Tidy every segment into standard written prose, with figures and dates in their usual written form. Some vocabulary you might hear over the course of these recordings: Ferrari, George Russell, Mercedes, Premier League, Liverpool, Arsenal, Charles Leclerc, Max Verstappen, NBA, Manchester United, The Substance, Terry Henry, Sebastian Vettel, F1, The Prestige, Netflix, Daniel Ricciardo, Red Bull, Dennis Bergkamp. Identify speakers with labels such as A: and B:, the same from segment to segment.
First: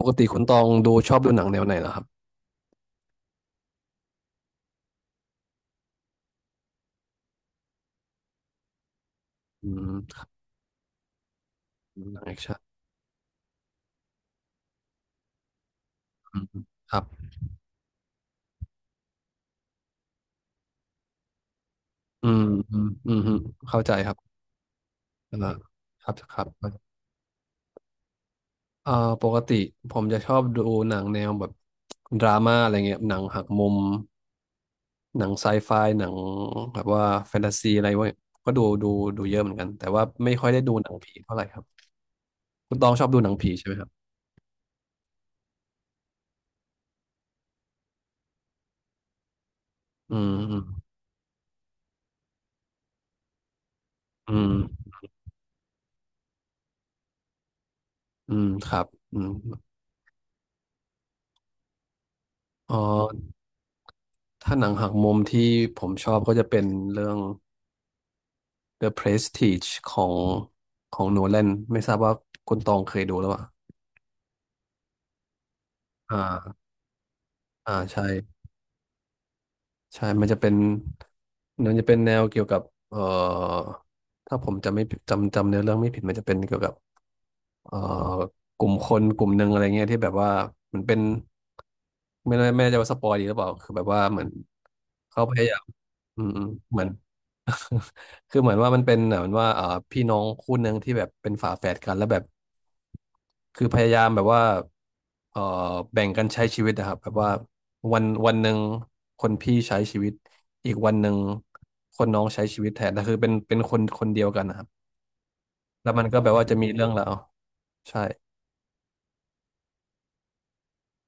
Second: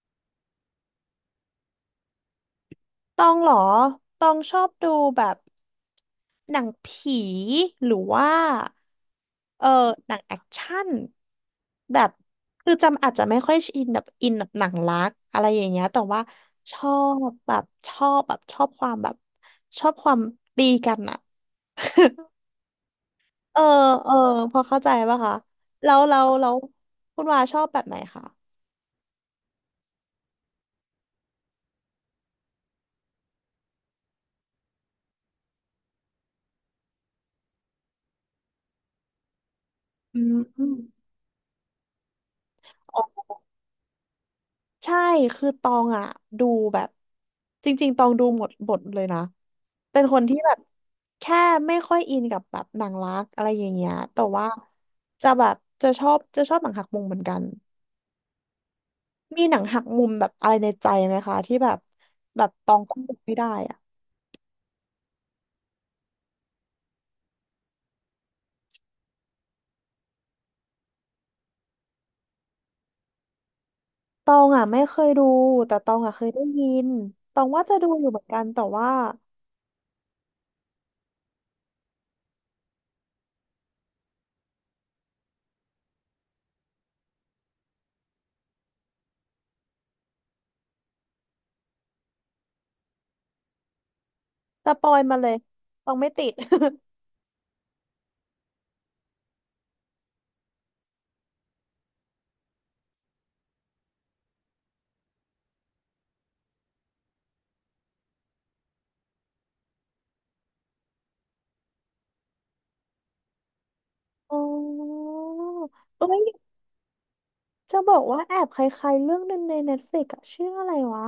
A: ปกติคุณตองดูชอบดูหนังแนวไหนเหรอครับ
B: ตองเหรอตองชอบดูแบบหนังผีหรือว่าเอ
A: อื
B: อ
A: ม
B: หนังแอคชั่นแบบ
A: หนังแอคชั่น
B: คือจำอาจจะไม่ค่อยอินแบบอินแบบหนังรักอะไรอย่างเงี้ยแต่ว่า
A: อืม
B: ชอ
A: ครับ
B: บแบบชอบแบบชอบความแบบชอบความตีกันอะ
A: อืมอืมอืมอืม
B: เออ
A: เข้าใจ
B: เอ
A: ค
B: อ
A: รับ
B: พอเข้าใจป่ะคะ
A: อ่า
B: แล้ว
A: ครับ
B: แล้ว
A: ครั
B: แล้ว
A: บ
B: คุณวาชอบแบบไหนคะ
A: เอ่อปกติผมจะชอบดูหนังแนวแบบดราม่าอะไรเงี้ยหนังหักมุมหนังไซไฟหนังแบบว่าแฟนตาซีอะไรเว้ยก็ดูดูเยอะเหมือนกันแต่ว่า
B: อื
A: ไม่
B: ม
A: ค่อย
B: อ
A: ได้
B: ม
A: ดูหนังผีเท่าไหร่ครับคุณตองชอบดูหนังผีใช่ไหมครับ
B: ใช่คือตองอ่ะดูแบบจริงๆตองดูหมดบทเลยนะเป็นค
A: อื
B: น
A: ม
B: ที่แบ
A: อื
B: บ
A: ม
B: แค่ไม่ค่อยอินกับแบบหนังรักอะไรอย่างเงี้ยแต่
A: อื
B: ว่า
A: ม
B: จะแบบจะชอบจะชอบหนังหักมุมเหมือนกัน
A: อืมครับอืม
B: มีหนังหักมุมแบบอะไรในใจไหมคะที่แบบแบบต
A: อ๋
B: องต้องดู
A: อ
B: ไม่ได้อะ
A: ถ้าหนังหักมุมที่ผมชอบก็จะเป็นเรื่อง The Prestige ของโนแลนไม่ทราบว่าคุณตองเคยดูหรือเปล่า
B: ตองอ่ะไม่เคยดูแต่ตองอ่ะ
A: อ่
B: เคยได้ยิ
A: า
B: นตองว่า
A: อ่า
B: จะดูอ
A: ใช่
B: ยู่เหมือนกันแต่ว่า
A: ใช่มันจะเป็นมันจะเป็นแนวเกี่ยวกับเอ่อถ้าผมจำไม่ผิดจำเนื้อเรื่องไม่ผิดมันจะเป็นเกี่ยวกับเอ่อกลุ่มคนกลุ่มหนึ่งอะไรเงี้ยที่แบบว่ามันเป็นไม่แน่ใจว่าสปอยดีหรือเปล่าคือแบบว่าเหมือน
B: สปอยมา
A: เขา
B: เล
A: พ
B: ย
A: ยายาม
B: ตองไม่
A: อื
B: ติ
A: ม
B: ด
A: อืมเหมือน คือเหมือนว่ามันเป็นเหมือนว่าพี่น้องคู่หนึ่งที่แบบเป็นฝาแฝดกันแล้วแบบคือพยายามแบบว่าเอ่อแบ่งกันใช้ชีวิตนะครับแบบว่าวันวันหนึ่งคนพี่ใช้ชีวิตอีกวันหนึ่งคนน้องใช้ชีวิตแทนแต่คือเป็นคนคนเดียว
B: อ๋
A: กันนะครับ
B: อ
A: แล้วมั
B: เอ้
A: นก็
B: ย
A: แบบว่าจะมีเรื่องราว
B: จะบอ
A: ใช่
B: กว่าแอบคล้ายๆเรื่องหนึ่งใน Netflix อะชื่ออะไรวะ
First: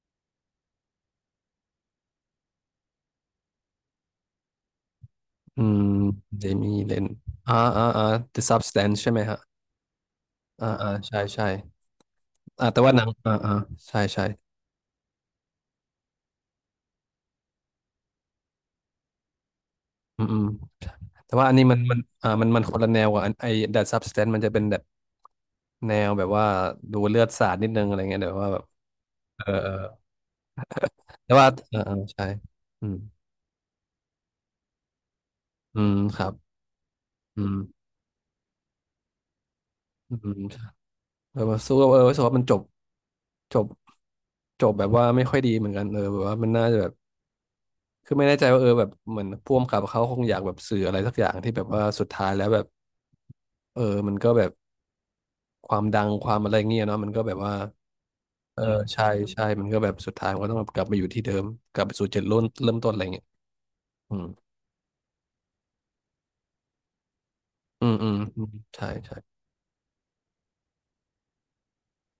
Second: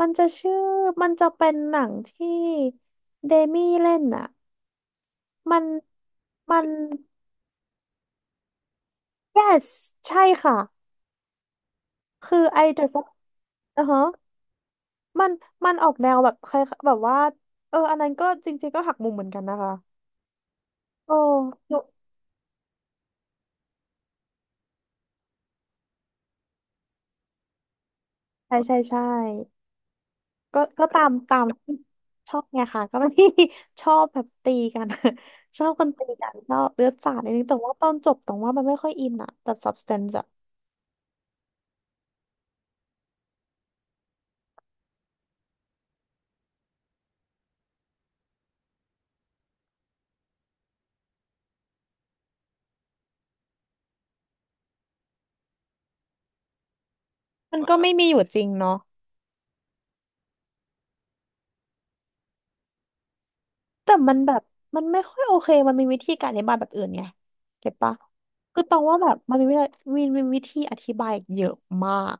B: มันจะชื่อ มันจะเป็นหนังที่เดมี่เล่นอะมั
A: อื
B: น
A: มเจ
B: มัน
A: มี่เลนอ่าอ่าอ่า The Substance ใช่ไหมฮะ
B: yes ใช่ค่ะ
A: อ่าอ่าใช่ใช่
B: คือไอ
A: อ่าแต่
B: เด
A: ว่าหนั
B: อะ
A: งอ่าอ่า
B: อ่ะ
A: ใช่
B: ฮะ
A: ใช่
B: มัน มันออกแนวแบบคล้ายแบบว่า อันนั้นก็จริงๆก็หักมุมเหมือนกันนะคะ
A: อืมอืม
B: โอ
A: แต่ว่าอันนี้มั
B: ้
A: นมันอ่ามันมันคนละแนวกับอันไอ้ That Substance มันจะเป็นแบบแนวแบบว่าดูเลือดสาดนิดนึงอะไรเงี้ยแต่ว่า
B: ใช่
A: แบบ
B: ใช่ใช่
A: เออเออ
B: ก็ก็ตาม
A: แต่
B: ตาม
A: ว่า
B: ที่
A: เออเออใช่
B: ชอบไงค่ะ
A: อื
B: ก็
A: ม
B: เป็นที่ ชอบแบบตีกัน ชอบ
A: อื
B: คน
A: ม
B: ตี
A: ครั
B: กั
A: บ
B: นชอบเลือดสาดนิดนึ
A: อื
B: ง
A: ม
B: แต่ว่าตอนจบตรงว่ามันไม่ค่อยอินอะแต่ substance
A: อื
B: อะ
A: มใช่เออสู้กับเออรู้สึกว่ามันจบจบจบแบบว่าไม่ค่อยดีเหมือนกันเออแบบว่ามันน่าจะแบบคือไม่แน่ใจว่าเออแบบเหมือนพ่วงกับเขาคงอยากแบบสื่ออะไรสักอย่างที่แบบว่าสุดท้ายแล้วแบบเออมันก็แบบความดังความอะไรเงี้ยเนาะมันก็แบบว่า
B: มันก็ไม่มีอยู่จริง
A: เออ
B: เนาะ
A: ใช่ใช่มันก็แบบสุดท้ายมันก็ต้องแบบกลับมาอยู่ที่เดิมกลับไปสู่จุดเริ่มต้นอะไรเงี้ย
B: แต่มั
A: อื
B: น
A: ม
B: แบบมันไม่ค่อยโอเคมันมีวิธีการอธิบายแบบอื่นไงเก็ต
A: อื
B: ปะ
A: มอืมอืม
B: คือตรง
A: ใช่
B: ว่าแบ
A: ใช่
B: บมันมีวิธีมีมีวิธีอธิบายเยอะมาก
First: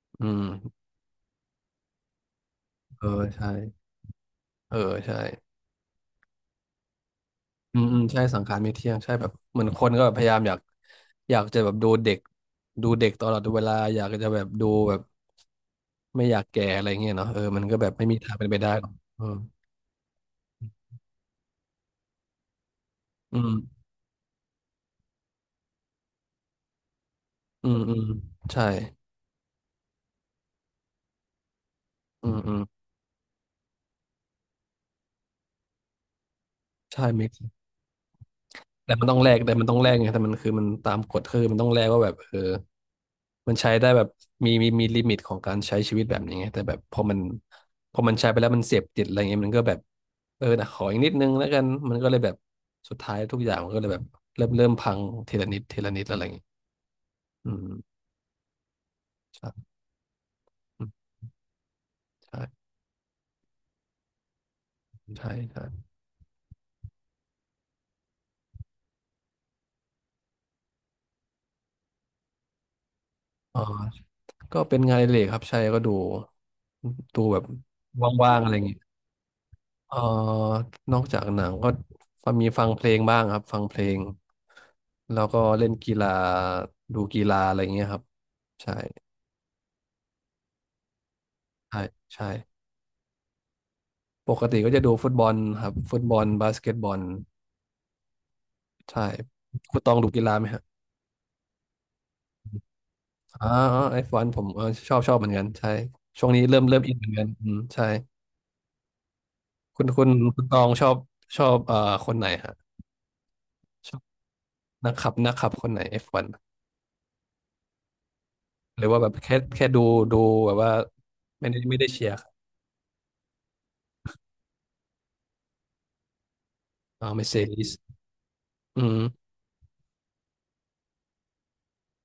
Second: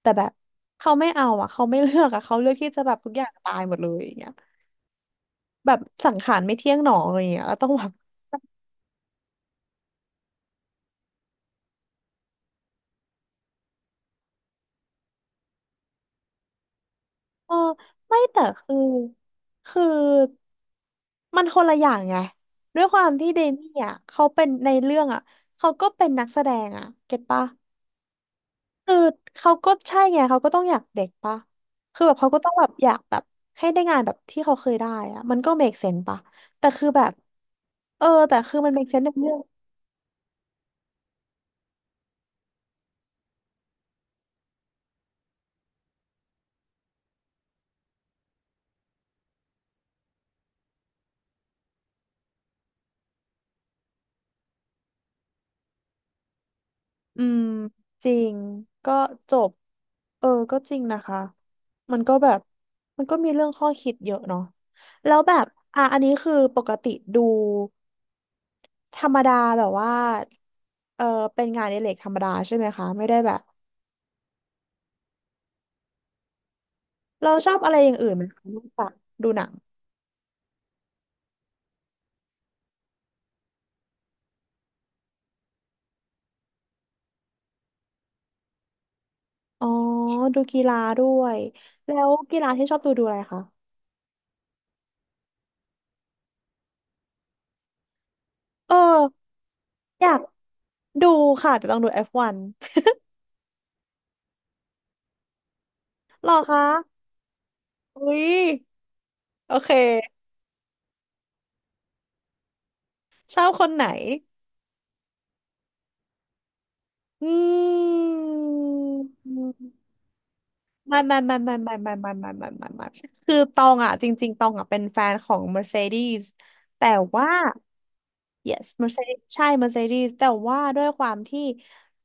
B: แต่แบ
A: อื
B: บ
A: ม
B: เขาไม่เอาอะเขาไม่เลือกอะเขาเลือกที่จะแบบ
A: เอ
B: ทุกอ
A: อ
B: ย่าง
A: ใช่
B: ตายหมดเลยอย่างเงี้ย
A: เออใช่
B: แบบสังขารไม่เที่ยงหนออะไรอย่างเงี้ยแล้วต้อง
A: อื
B: แบ
A: ม
B: บ
A: อืมใช่สังขารไม่เที่ยงใช่แบบเหมือนคนก็แบบพยายามอยากอยากจะแบบดูเด็กดูเด็กตลอดเวลาอยากจะแบบดูแบบไม่อยากแก่อะไรเงี้ยเนาะเออ
B: เออ
A: มันก็แบบไม่มี
B: ไม่
A: ทาง
B: แต่
A: เป็นไปได้
B: คือ
A: หรอกเออ
B: คือมันคนละอย่างไงด้วยความที่
A: อื
B: เดมี่
A: ม
B: อ่ะเขาเป็นในเรื่องอ่ะเขาก็เป็นนักแสดงอ่ะเก็ตปะ
A: อืมอืมใช่
B: คือเขาก็ใช่ไงเขาก็ต้องอยากเด็กปะคือแบบ
A: อื
B: เขาก็
A: ม
B: ต้อ
A: อื
B: ง
A: ม
B: แบบอยากแบบให้ได้งานแบบที่เขาเคยได้อ่ะมันก็ make sense ปะแต่คือแบ
A: ใช่
B: บ
A: make
B: แต่คือมัน make
A: แต่
B: sense
A: มัน
B: ใน
A: ต้องแล
B: เรื่อ
A: ก
B: ง
A: แต่มันต้องแลกไงแต่มันคือมันตามกฎคือมันต้องแลกว่าแบบเออมันใช้ได้แบบมีลิมิตของการใช้ชีวิตแบบนี้ไงแต่แบบพอมันพอมันใช้ไปแล้วมันเสพติดอะไรเงี้ยมันก็แบบเออนะขออีกนิดนึงแล้วกันมันก็เลยแบบสุดท้ายทุกอย่างมันก็เลยแบบเริ่มพังทีละนิดทีละนิดอะไรเงี้ย
B: อืม
A: อืม
B: จริงก็จบ
A: ใช่
B: เออก็จริง
A: อื
B: นะ
A: ม
B: คะมันก็แบบ
A: ใช่
B: มันก็มีเรื่องข้อคิดเยอะเนาะแล้ว
A: ใช่
B: แบบ
A: ใช่
B: อ่ะอันนี้คือปกติดูธรรมดาแบบว่าเออเป็นงานอดิเรกธรรมดาใช่ไหมคะไม่ได้แบบ
A: อ๋อก็เป็นงานอดิเรกครับใช่ก็ดูดู
B: เรา
A: แบบ
B: ชอบอะไรอย่างอื่นไหม
A: ว่างๆ
B: คะ
A: อะไร
B: นอก
A: เงี้ย
B: จากดูหนัง
A: เอ่อนอกจากหนังก็ฟังมีฟังเพลงบ้างครับฟังเพลงแล้วก็เล่นกีฬาดูกีฬาอะไรอย่างเงี้ยครับใช่
B: อ๋อดูกีฬาด้วย
A: ใช่
B: แล้ว
A: ใช่
B: กีฬาที่ชอบดูดูอะไรคะ
A: ปกติก็จะดูฟุตบอลครับฟุตบอลบาสเกตบอล
B: เออ
A: ใช่คุณตอง
B: อ
A: ดู
B: ยาก
A: กีฬาไหมฮะ
B: ดูค่ะแต่ต้องดู F1
A: อ๋อไอฟวันผมเออชอบเหมือนกันใช่ช่
B: หร
A: วง
B: อ
A: นี้เริ่
B: คะ
A: มเริ่มอินเหมือนกันอืมใช่
B: อุ๊ยโอเค
A: คุณคุณตองชอบชอบเอ่อคนไหนฮะ
B: ชอบคนไหน
A: ชอบนักขับคนไหนเอฟวัน
B: อื
A: หรือว่าแบบแค่ดู
B: ม
A: ดูแบบว่า
B: ไม่ไม่ไม่ไม่ไม่
A: ไม่ได้
B: ไม่
A: เชีย
B: ไม่
A: ร์
B: ไม่ไม่ไม่ไม่คือตองอ่ะจริงๆตองอ่ะเป็นแฟนของ Mercedes แต่
A: อ่าเม
B: ว่า
A: เซดิส
B: yes
A: อื
B: Mercedes
A: ม
B: ใช่ Mercedes แต่ว่าด้วยความที่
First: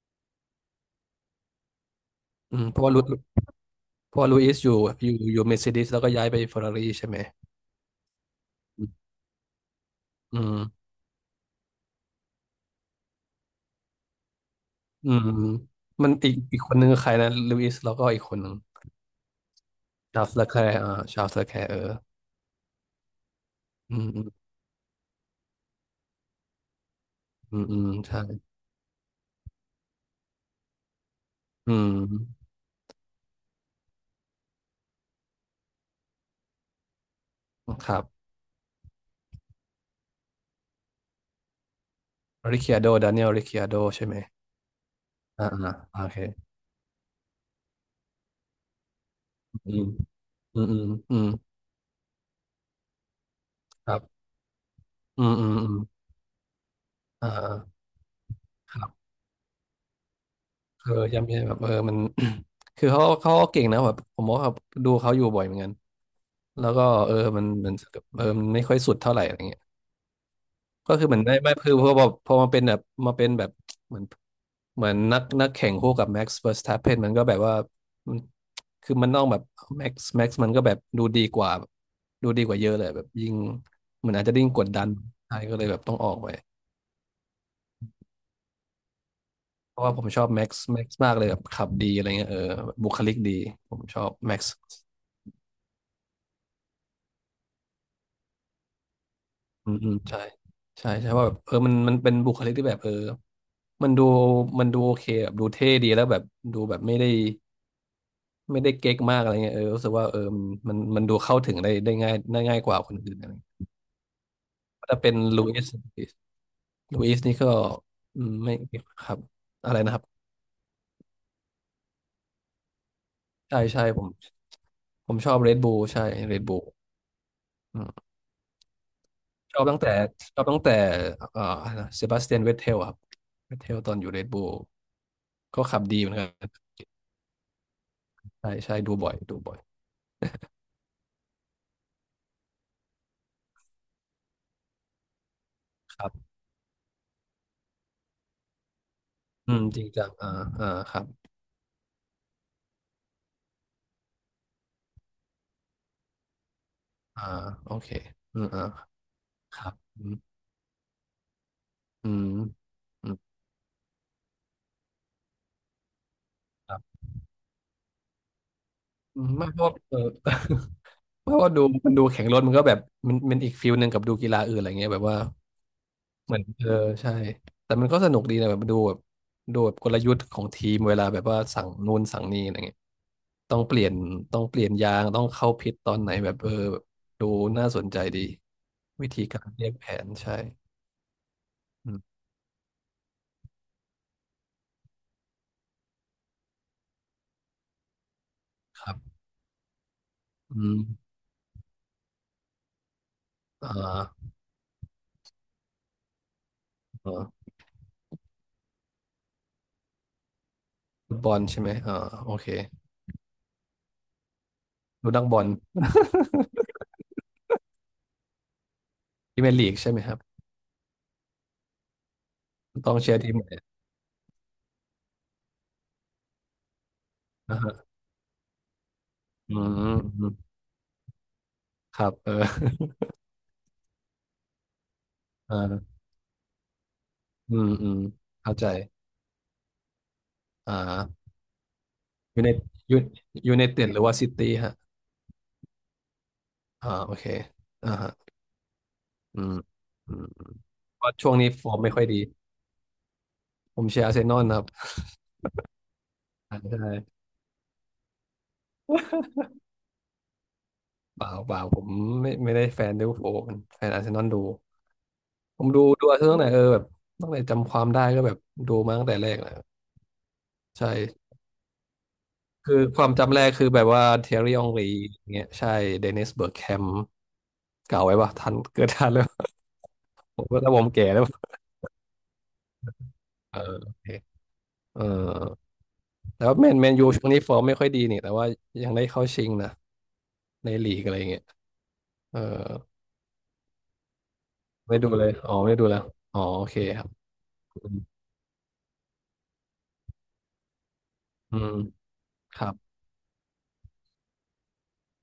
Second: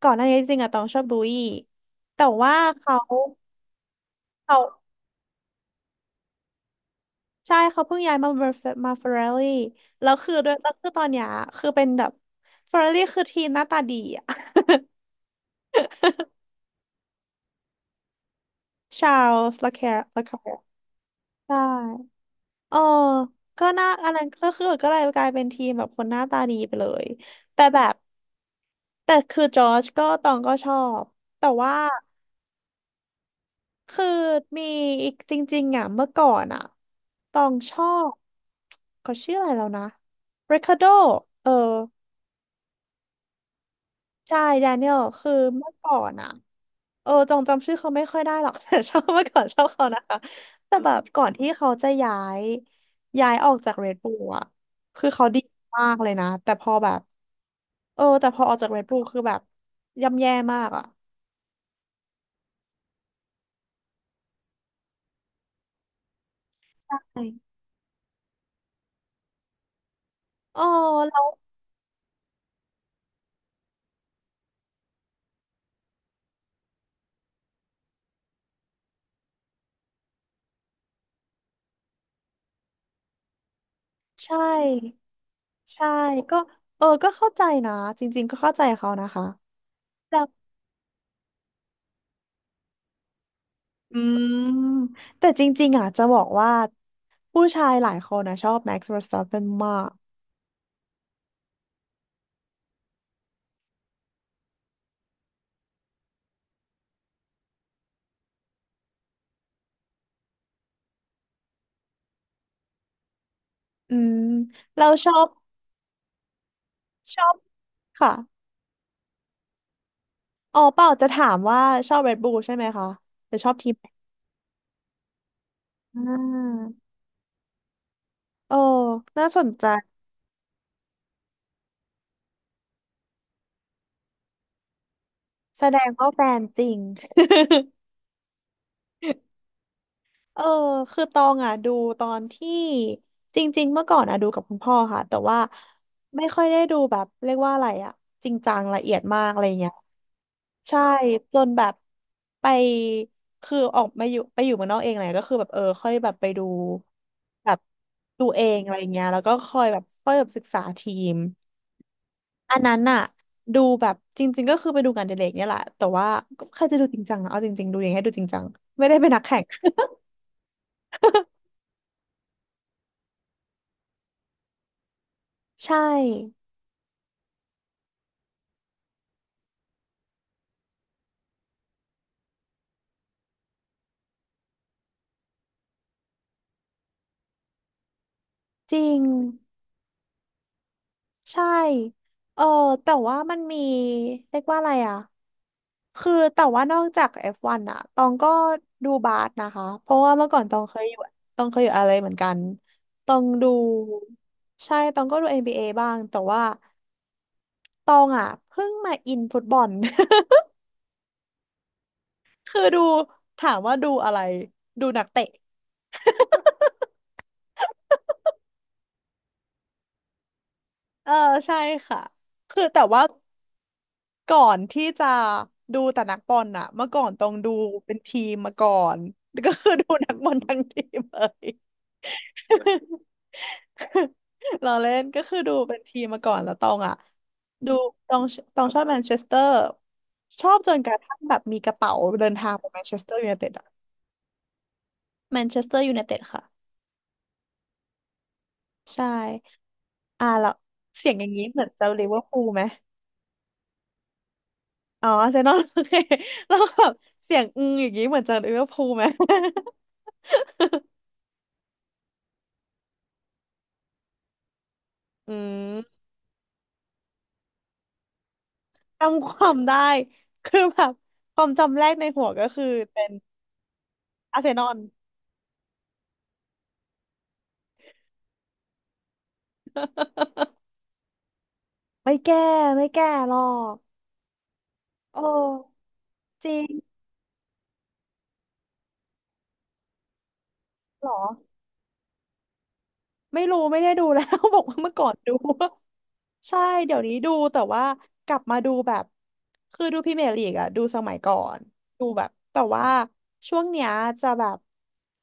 B: ก่อนหน้านี้จริงๆอ่ะตองชอบลุยแต่ว่า
A: อืม
B: เขา
A: เพราะว่าลุย
B: เขา
A: สอยู่อยู่เมเซดิสแล้วก็ย้ายไปเฟอร์รารี่ใช่ไหม
B: ใช่เขาเพิ่งย้ายมา Merce- มาเฟอ
A: อ
B: ร์ราี่แล้วคือ
A: ื
B: ด้วยแล้
A: ม
B: วคือตอนเนี้ยคือเป็นแบบเฟอร์ราี่คือทีมหน้าตาดีอ่ะ
A: อืมมันอีกคนนึงคือใครนะลุยสแล้วก็อีกคนหนึ่ง
B: ชาร์ลส์ l ล c ค r ร์ลา
A: ชาร์ล
B: ค r
A: ส์เล c แค
B: ร์
A: ร์อ่าชาร์ลส์เล c แค
B: ใช่
A: ร์เออ
B: เออก็น่า
A: อืม
B: อัน
A: อื
B: นั้น
A: ม
B: ก็คือก็เลยกลายเป็นทีมแบบคนหน้าตาดีไปเลย
A: อื
B: แต่
A: มอื
B: แบ
A: ม
B: บ
A: ใช่
B: แต่คือจอร์จก็ตองก็ชอบ แต่
A: อื
B: ว่า
A: ม
B: คือมีอีกจริงๆอ่ะเมื่อก่อนอ่ะตองชอ
A: ครับ
B: บเขาชื่ออะไรแล้วนะริคาร์โดเออ
A: ริค i าโดดานิเอลริค i าโดใช่ไหม
B: ใช่แดเนียลคือ
A: อ่า
B: เมื่
A: อ่า
B: อก่อ
A: โอ
B: น
A: เค
B: อะจงจำชื่อเขาไม่ค่อยได้หรอก แต่ชอบเมื่อก่อนชอบ
A: อืม
B: เขานะคะ
A: อืม
B: แต่
A: อืม
B: แบบ
A: อื
B: ก่อ
A: ม
B: นที่เขาจะย้ายย้ายออกจากเร
A: ค
B: ด
A: รั
B: บู l
A: บ
B: อะคือ
A: อื
B: เขา
A: ม
B: ดี
A: อืมอืม
B: มากเลยนะแต่พอแบบ
A: อ่า
B: แต่พอออกจาก
A: ค
B: เรด
A: รั
B: บู l
A: บ
B: คือแบบย่ำแย่มากอะ
A: เออย่ำแย่แบบเออมัน คือเขาก็เก่งนะแบบผมว่าแบบดูเขาอยู่บ่อยเหมือนกัน แล้วก็เออมันมันไม่ค่อยสุดเท่าไหร่อะไรเงี้ย
B: อ๋อ
A: ก็คือเห
B: แล้
A: มือน
B: ว
A: ได้ไม่คือพอมาเป็นแบบมาเป็นแบบเหมือนเหมือนนักแข่งคู่กับแม็กซ์เวอร์สแตปเนมันก็แบบว่ามันคือมันต้องแบบแม็กซ์มันก็แบบดูดีกว่าดูดีกว่าเยอะเลยแบบยิ่งเหมือนอาจ
B: ใช
A: จะยิ่งกดดัน
B: ่
A: ใช่ก็เลยแบบ
B: ใช่
A: ต้องออกไป
B: ก็ก็เข้าใจนะจริงๆก็เข้าใจเขานะคะ
A: เพราะว่าผมชอบแม็กซ์มากเลยแบบขับดีอะไรเงี้ยเออบุคลิกดีผม
B: อื
A: ชอบ
B: ม
A: แม็กซ์
B: แต่จริงๆอ่ะจะบอกว่าผู้ชายหลายคนนะชอบแม็กซ์เวอร์สตัปเปน
A: อื
B: มา
A: มอื
B: ก
A: มใช่ใช่ใช่ว่าแบบเออมันเป็นบุคลิกที่แบบเออมันดูมันดูโอเคแบบดูเท่ดีแล้วแบบดูแบบไม่ได้ไม่ได้เก๊กมากอะไรเงี้ยเออรู้สึกว่าเออมันดูเข้าถึงได้ได้ง่ายได้ง่ายกว่าคนอื่นอะไรเงี้ย
B: อืมเรา
A: ถ้า
B: ช
A: เป็
B: อ
A: น
B: บ
A: ลูอิสลูอิ
B: ช
A: ส
B: อ
A: นี่
B: บ
A: ก็
B: ค่ะ
A: อืมไม่ครับอะไรนะครับ
B: อ๋อเปล่าจะถามว่าชอบ Red Bull ใช่ไหมคะหรือชอบ
A: ใช่
B: ทีม
A: ใช่
B: ไหน
A: ผมผมชอบเรดบู l
B: อ่
A: ใช่เรดบู l
B: า
A: อืม
B: โอ้น่าสน
A: ชอบ
B: ใจ
A: ตั้งแต่ชอบตั้งแต่เอ่อเซบาสเตียนเวทเทลครับเวทเทลตอนอยู่เรดบู l ก็
B: แสด
A: ขับ
B: ง
A: ดีเห
B: ว่า
A: มือน
B: แฟ
A: กัน
B: นจริง
A: ใช่ใช่ดูบ่อยดูบ่อย
B: เออคือตองอ่ะดูตอนที่จริงๆเมื่อก่อนอ่ะดูกับคุณพ่อค่ะแต่ว่า
A: ครั
B: ไม่
A: บ
B: ค่อยได้ดูแบบเรียกว่าอะไรอ่ะจริงจังละเอียดมากอะไร
A: อืม
B: เงี้ย
A: จริงจังอ่าอ่า
B: ใช่
A: ครับ
B: จนแบบไปคือออกมาอยู่ไปอยู่เมืองนอกเองอะไรก็คือแบบค่อยแบบไปดู
A: อ่า
B: แบบ
A: โอเค
B: ดู
A: อื
B: เอ
A: ม
B: ง
A: อ่า
B: อะไรเงี้ยแล้วก็
A: ค
B: ค่อย
A: รับ
B: แบบ
A: อื
B: ค่อ
A: ม
B: ยแบบศึกษาทีม
A: อืม
B: อันนั้นน่ะ
A: อืม
B: ดูแบบจริงๆก็คือไปดูงานอดิเรกเนี่ยแหละแต่ว่าก็ใคร
A: ค
B: จะ
A: รั
B: ดูจ
A: บ
B: ริงจังนะเอาจริงๆดูอย่างให้ดูจริงจังไม่ได้เป็นนั
A: อื
B: ก
A: ม
B: แข่ง
A: ไม่เพราะเออ เพราะว่าดูมันดูแข่งรถมันก็แบบมันอีกฟิลหนึ่งกับดูกีฬาอื่นอะไรเงี้ยแบบว่า
B: ใช
A: เหมื
B: ่
A: อนเออใช่แต่มันก็สนุกดีนะแบบดูแบบดูแบบกลยุทธ์ของทีมเวลาแบบว่าสั่งนู่นสั่งนี่อะไรเงี้ยต้องเปลี่ยนต้องเปลี่ยนยางต้องเข้าพิทตอนไหนแบบเออแบบดูน่าสนใจดี
B: จริง
A: วิธีการเรียกแผนใช่
B: ใช่
A: อืม
B: เออแต่ว่ามันมีเรียกว่าอะไรอ่ะ คือแต่ว่านอกจาก F1 อฟวันอะตองก็
A: ค
B: ดู
A: รั
B: บา
A: บ
B: สนะคะ เพราะว่าเมื่อก่อนตอ
A: อื
B: งเค
A: ม
B: ยอยู่ตองเคยอยู่อะไรเหมือนกันตองดู
A: อ่า
B: ใช่ตองก็ดู NBA บเอบ้างแต่ว่า
A: อ่า
B: ตองอะเพิ่งมาอินฟุตบอล
A: ฟุตบอลใช่ไหมอ่าโอเค
B: คือดูถามว่าดูอะไรดูนัก
A: ดูนัก
B: เตะ
A: บอลพรีเมียร์ลีกใช่ไหมครับ
B: เออใช่ค่ะคือแต่
A: ต้อง
B: ว่า
A: เชียร์ทีมไหน
B: ก่อนที่จะดูแต่นักบอลอะเมื่อก่อนต้องดู
A: อ่าฮะ
B: เป็นทีมมาก่อนก็
A: อืม
B: คือดูนัก
A: อื
B: บอ
A: ม
B: ลทั้งทีมเลย
A: ครับเออ
B: เราเล่นก็คือ ดูเป็นที
A: อ่า
B: มมาก่อนแล้วตองอะ
A: อืม
B: ดู
A: อืม
B: ตอง
A: เข้าใจ
B: ชอบแมนเชสเตอร์ชอบ
A: อ
B: จนกระทั่
A: ่า
B: งแบบมีกระเป๋าเดิน
A: ยู
B: ทา
A: ไน
B: งไปแมนเช
A: ยู
B: สเตอร์ยูไนเต็ด
A: ยูไน
B: อะ
A: เต็ดหรือว่าซิตี้ฮะ
B: แมนเชสเตอร์ยูไนเต็ดค่ะ
A: อ่าโอเคอ่าฮะ
B: ใช่
A: อืมอืม
B: อ่า
A: อื
B: แล้ว
A: มเพ
B: เสีย
A: ราะ
B: งอ
A: ช่
B: ย่าง
A: วง
B: นี้
A: นี้
B: เหมื
A: ฟ
B: อน
A: อร์ม
B: จะ
A: ไม่ค่
B: ลิ
A: อย
B: เว
A: ดี
B: อร์พูลไหม
A: ผมเชียร์อาร์เซนอลครับ
B: อ๋ออาร์เซนอลโอเค แล้
A: อ่า
B: ว
A: ใช่
B: แบบเสียงอืออย่างนี้เหมือนจะลิเวอร์พูลไหม
A: เปล่าเปล่าผมไม่ได้แฟนลิเวอร์พูลผมแฟนอาร์เซนอลดู
B: อื
A: ผมดู
B: ม
A: ดูอาร์เซนอลตั้งแต่เออแบบตั้งแต่จำความได้ก็แบบดูมาตั้งแต่
B: จำ
A: แร
B: ค
A: กแห
B: วา
A: ละ
B: มได้ คือแบบ
A: ใช่
B: ความจำแรกในหัวก็คือ
A: คือค
B: เป็
A: วา
B: น
A: มจำแรกคือแบบว่าเทอ
B: อาร์เซ
A: รี่
B: น
A: อ
B: อ
A: ง
B: ล
A: รีเงี้ยใช่เดนิสเบิร์กแคมเก่าไว้ปะทัน เกิดทันแล้ว ผมก แล้วผมแก่แล้ว
B: ไม่แก้ไม่แก้หรอ
A: เออโอ
B: ก
A: เคเออ
B: โอ้
A: แต่
B: จริ
A: ว่าแมน
B: ง
A: ยูช่วงนี้ฟอร์มไม่ค่อยดีนี่แต่ว่ายังได้เข้าชิงนะในลีก
B: เหร
A: อะไร
B: อ
A: เงี้ยเออ
B: ไม่รู้ไม่ได้ดูแล้ว บอกว่าเมื่อ
A: ไม่
B: ก่อ
A: ดู
B: น
A: เล
B: ดู
A: ยอ๋อไม่ดูแล้วอ๋อ
B: ใช่
A: โอเค
B: เดี๋ย
A: ค
B: ว
A: รั
B: นี้
A: บ
B: ดูแต่ว่ากลับมาดูแบบคือดูพรีเมียร์ลีกอะดูสมัยก่อ
A: อื
B: น
A: ม
B: ดูแบบ
A: ค
B: แต่
A: รับ
B: ว่าช่วงเนี้ยจะแบบ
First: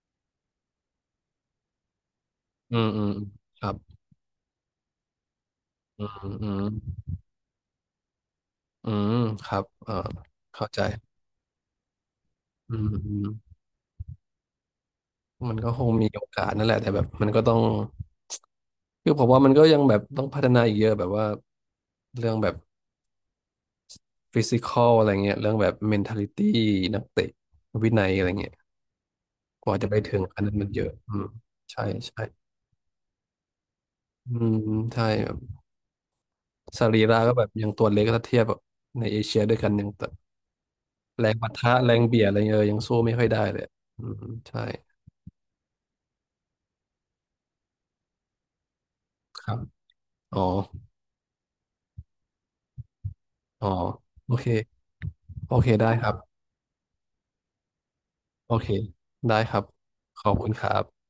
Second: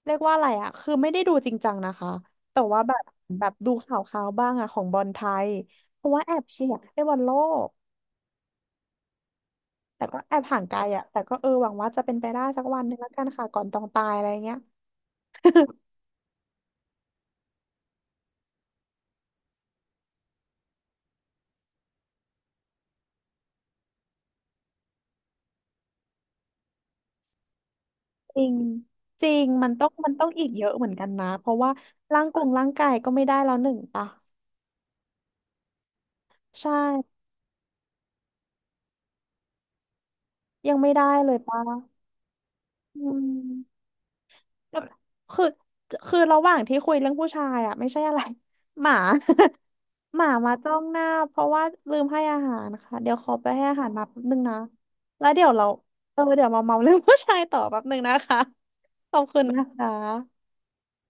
B: เรียกว่าอะไรอะคือไม่ได้ดูจริงจังนะคะแต่
A: อื
B: ว่า
A: ม
B: แบ
A: อื
B: บ
A: ม
B: แบบ
A: ครั
B: ดู
A: บ
B: ข่าวข่าวบ้างอะของบอลไทยเพ
A: อื
B: ราะว่า
A: ม
B: แอบ
A: อื
B: เชี
A: ม
B: ยร์ให้บอลโลก
A: อืมครับเออ
B: แต่ก็แอบห่าง
A: เข้า
B: ไก
A: ใจ
B: ลอะแต่ก็เออหวังว่าจะเป็นไปได้สัก
A: อื
B: วัน
A: ม
B: หนึ่งแล้ว
A: อื
B: กั
A: ม
B: นค่ะก่อนต้องตายอะไรเงี้ย
A: มันก็คงมีโอกาสนั่นแหละแต่แบบมันก็ต้อง คือผมว่ามันก็ยังแบบต้องพัฒนาอีกเยอะแบบว่าเรื่องแบบฟิสิคอลอะไรเงี้ยเรื่องแบบเมนท a ลิตี้นักเตะวินัยอะไร
B: จริ
A: เงี้
B: ง
A: ย
B: จริงมั
A: ก
B: น
A: ว่า
B: ต้อ
A: จะ
B: ง
A: ไปถึงอัน
B: อีก
A: นั้น
B: เย
A: มัน
B: อะ
A: เย
B: เหมือ
A: อะ
B: นกัน
A: อื
B: นะ
A: ม
B: เพราะว่า
A: ใช่
B: ร่า
A: ใช่
B: งกงร่างกายก็ไม่ได้แล้วหนึ่งปะ
A: อืมใช่แบบ
B: ใช่
A: สรีระก็แบบยังตัวเล็กถ้าเทียบแบบในเอเชียด้วยกันยังแบบ
B: ยังไม่ได้
A: แร
B: เล
A: ง
B: ย
A: ปะ
B: ปะ
A: ทะแรงเบียดอะไรเงี้ยเออยังสู้
B: อื
A: ไม่ค่อยได้เลย
B: ม
A: อืมใช่
B: แบบคือระหว่างที่คุยเรื่องผู้ชายอ่ะไม่ใช่อะไรหมา
A: ครับ
B: หมา
A: อ๋อ
B: มาจ้องหน้าเพราะว่าลืมให้อาหารนะคะเดี๋ยวขอไปให้
A: อ๋อ
B: อาหารหมาแป๊บ
A: โอ
B: นึง
A: เค
B: นะแล้วเดี๋ยว
A: โอ
B: เรา
A: เคได้ครับ
B: เออเดี๋ยวมาเมาเรื่อง ผู้ชายต่อแป๊บนึงนะคะ
A: โอเค
B: ขอบ
A: ได้
B: คุณ
A: ครั
B: นะ
A: บ
B: คะ
A: ขอบคุณครับ